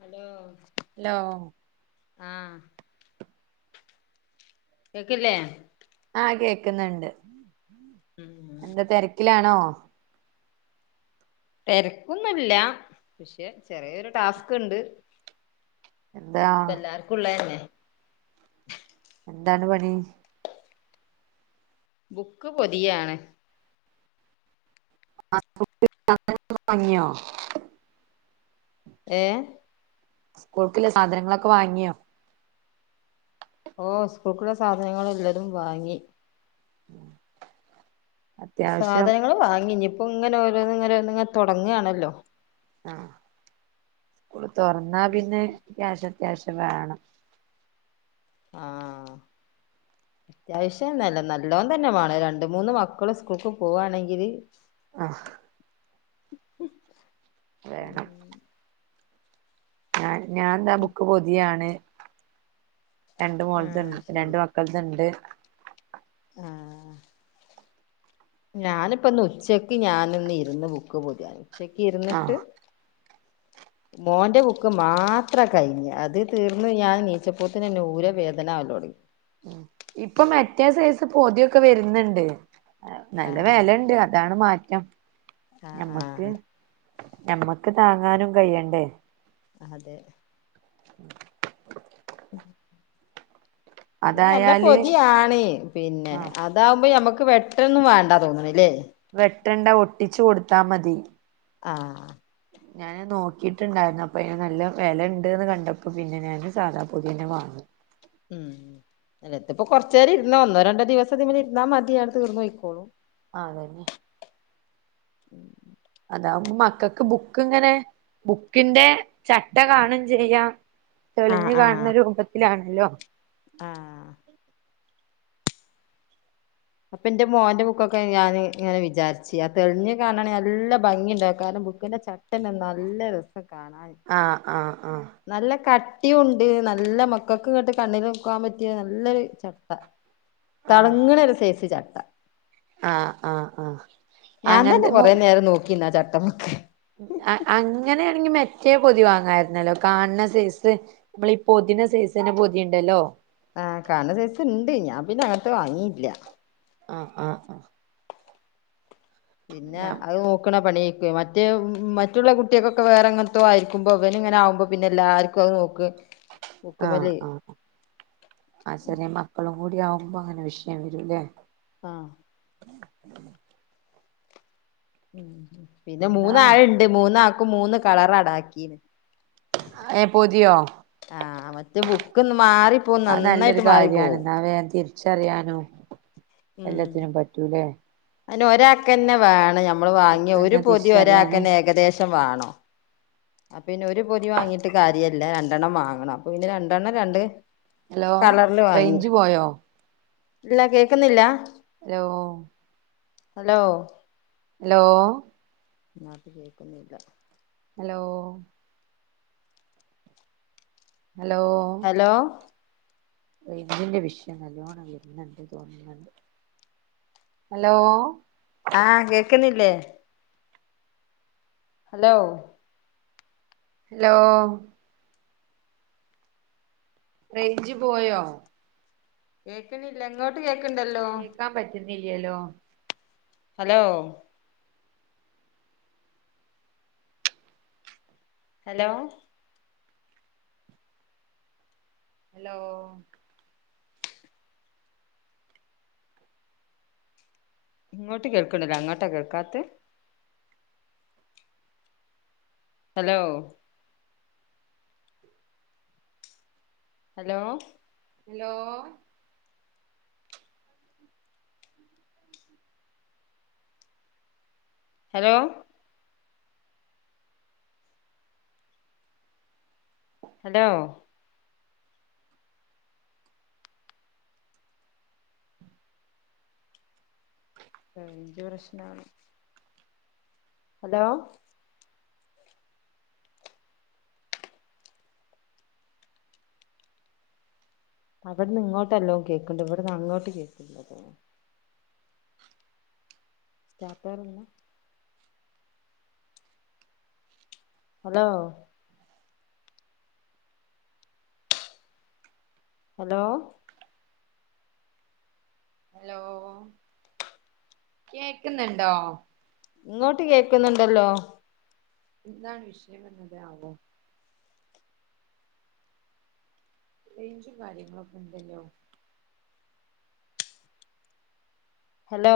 Hello hello ആഹ് കേക്കില്ലേ ആഹ് കേക്കുന്നുണ്ട് ഉം എന്താ തിരക്കിലാണോ തിരക്കൊന്നില്ല പക്ഷെ ചെറിയൊരു ടാസ്ക് ഉണ്ട് എന്താ ഇപ്പം എല്ലാ ർ ക്കും ഇള തന്നെ എന്താണ് പണി ബുക്ക് പൊതിയാണ് [unintelligible] ഏഹ് സ്കൂൾക്കിള്ള സാധനങ്ങളൊക്കെ വാങ്ങിയോ. ഓഹ് സ്കൂൾക്കുള്ള സാധനങ്ങൾ എല്ലതും വാങ്ങി. അത്യാവശ്യം സാധനങ്ങള് വാങ്ങി ഇനിയിപ്പോ ഇങ്ങനെ ഓരോന്ന് ഇങ്ങനെ തൊടങ്ങാണല്ലോ. ആഹ് സ്കൂള് തൊറന്ന പിന്നെ ക്യാഷ് അത്യാവശ്യം വേണം. ആഹ്. അത്യാവശ്യംന്നല്ല നല്ലോണം തന്നെ വേണം രണ്ട് മൂന്ന് മക്കള് സ്കൂൾക്ക് പോവാണെങ്കില് ആഹ്. വേണം. ഞാൻ ഞാൻ ദാ ബുക്ക് പൊതിയാണ് രണ്ട് മോളത്ത ആഹ് ഉണ്ട് ശരി രണ്ട് മക്ക ൾത്ണ്ട്. ആഹ്. ഞാന്പ്പ ന്ന് ഉച്ചക്ക് ഞാനൊന്നിരുന്ന് ബുക്ക്‌ പോത്യാന്. ഉച്ചക്കിരുന്നിട്ട്. ആഹ് മോന്റെ ബുക്ക്‌ മാത്ര കൈഞ്ഞേ? അത് തീർന്ന് ഞാൻ എണീറ്റപ്പൊയെക്ക് ഊര വേദനാവൽ തുടങ്ങി. ഇപ്പൊ മറ്റേ സൈസ് പൊതി യൊക്കെ വര്ന്ന്ണ്ട്. നല്ല ആഹ് വെലണ്ട് അതാണ് മാറ്റം. ആഹ് നമ്മക്ക്, ആഹ് നമ്മക്ക് താങ്ങാനും കയ്യണ്ടേ? അതെ. ഇത് നല്ല അതായാല് പൊതി ആണ് പിന്നെ ആഹ് അത് താവുമ്പോ ഞമ്മക്ക് വെട്ടൊന്നും വാണ്ട തോന്നണ ല്ലേ? വെട്ടണ്ട ഒട്ടിച്ചു കൊടുത്താ മതി. ആഹ്. ഞാന് നോക്കീട്ട്ണ്ടായിരുന്നു. അപ്പൊ അതിന് നല്ല വിലണ്ട്ന്ന് കണ്ടപ്പോ പിന്നെ, ഞാന് സാദാ പൊതി തന്നെ വാങ്ങി. ഉം, അല്ല ഇതിപ്പോ കൊറച്ചേരം ഇരുന്ന ഒന്നോ, രണ്ടോ ദിവസം ഇതിമ്മൽ ഇരുന്നാ മതി. ആണ്ട് തീർന്ന് പോയ്‌ക്കോളും. ആതന്നെ. അതാവുമ്പോ മക്കൾ ക്ക് ബുക്ക് ഇങ്ങനെ ബുക്കി ന്റെ ചട്ട കാണും ചെയ്യാം. ആഹ് തെളിഞ്ഞു ആഹ് കാണുന്ന രൂപത്തിലാണല്ലോ? ആഹ്. അപ്പൊ, എന്റെ മോന്റെ ബുക്കൊക്കെ ഞാന് ഇങ്ങനെ വിചാരിച്ച് ആഹ് തെളിഞ് കാണാണെ നല്ല ഭംഗി ണ്ടാവും കാരണം ബുക്കിന്റെ ച ട്ടെന്നെ നല്ല രസ കാണാനെ. ആഹ്, ആഹ്, ആഹ്. നല്ല കട്ടിയുണ്ട്, നല്ല മക്കൾ ക്ക്ങ്ങട്ട് കണ്ണിൽ വെക്കാൻ പറ്റിയ നല്ലൊരു ചട്ട. ആഹ് തളങ്ങണ ഒരു സൈസ് ചട്ട. ആഹ്, ആഹ്, ആഹ്. ഞാൻ തന്നെ അങ്ങനത്തെ കുറേ നേരം നോക്കി നിന്ന് ആഹ് ചട്ടമ്മക്ക്. അങ്ങനെ യാണെങ്കി, മറ്റേ പൊതി വാങ്ങാരുന്നല്ലോ? കാണണ സൈസ്. നമ്മൾ ഈ പൊതീണ സൈസ് തന്നെ പൊതിയുണ്ടല്ലോ. ആഹ്, കാണണ സൈസ് ഉണ്ട്. ഞാൻ പിന്നെ, അങ്ങനത്ത വാങ്ങില്ല. ആഹ്, ആഹ്, ആഹ്. പിന്നെ, ആഹ് അത് നോക്ക്ണ പണി ആയിരിക്കും. മ മറ്റേ മറ്റുള്ള കുട്ടികൾക് ഒക്കെ വേറെ എങനത്തോ ആയിരിക്കുമ്പോ അവൻ ഇങ്ങനെ ആകുമ്പോ പിന്നെ എല്ലാർക്കും അത് നോക്ക്. ആഹ്, ബുക്കുമല് ആഹ്. ആഹ്, ചെറിയ മക്കളും കൂടി ആവുമ്പോ അങ്ങനെ വിഷയം വരൂ ല്ലേ. ആഹ്. ഉം, പിന്നെ എന്താ മൂന്നാളുണ്ട് മൂന്നാൾക്കും മൂന്ന് കളർ അണ്ടാക്കീന്. ഏ, പൊതിയോ. ആഹ്, മറ്റേ ബുക്ക്ന്ന് മാറി- അത് നല്ലൊരു കാര്യാണ്. എന്നാ വേഗം തിരിച്ചറിയാനും എല്ലാത്തിനും പറ്റൂലേ. അതിന് ഒരാൾക് തന്നെ വേണം നമ്മള് വാങ്ങിയ ഒരു ബുക്കെന്നെ പൊതി ഒരാൾക് തിരിച്ചറിയാന് തന്നെ ഏകദേശം വേണം. അപ്പ പിന്നെ, ഒരു പൊതി വാങ്ങീട്ട് കാര്യം ഇല്ല. രണ്ടെണ്ണം വാങ്ങണം. അപ്പൊ പിന്നെ രണ്ടെണ്ണം രണ്ട് ഹലോ കളറില് വാങ്ങി. റേഞ്ച് പോയോ ഇല്ല കേക്കുന്നില്ല. ഹലോ? ഹലോ? ഹലോ ഇതിനാത്ത് കേക്കുന്നില്ല. ഹലോ ഹലോ ഹലോ റേഞ്ചിന്റെ വിഷയം നല്ലോണം വര്ന്ണ്ട് തോന്ന്ന്ന്ണ്ട്. ഹലോ, ആഹ് കേക്ക്ന്നില്ലേ? ഹലോ ഹലോ റേഞ്ച് പോയോ? കേക്ക്ണില്ല ഇങ്ങോട്ട് കേക്ക്ണ്ടല്ലോ. ക്ക്ന്നില്ല്യല്ലോ. ഹലോ ഹലോ ഹലോ ഇങ്ങോട്ട് കേൾക്ക്ണ്ടല്ലോ അങ്ങോട്ടാ കേൾക്കാത്തേ. Hello hello hello hello hello range പ്രശ്നാണ്. ഹലോ അവിട്ന്ന് ഇങ്ങോട്ട് നല്ലോം കേക്ക്ണ്ട് ഇവട്ന്ന് അങ്ങോട്ട് കേക്ക്ല്ലല്ലോ. [unintelligible] ഹലോ ഹലോ ഹലോ കേക്കുന്ന്ണ്ടോ? ഇങ്ങോട്ട് കേക്ക്ന്ന്ണ്ടല്ലോ. എന്താണ് വിഷയം എന്നത് ആവോ. റേഞ്ചും കാര്യങ്ങളും ഒക്കെ ഇണ്ടല്ലോ. ഹലോ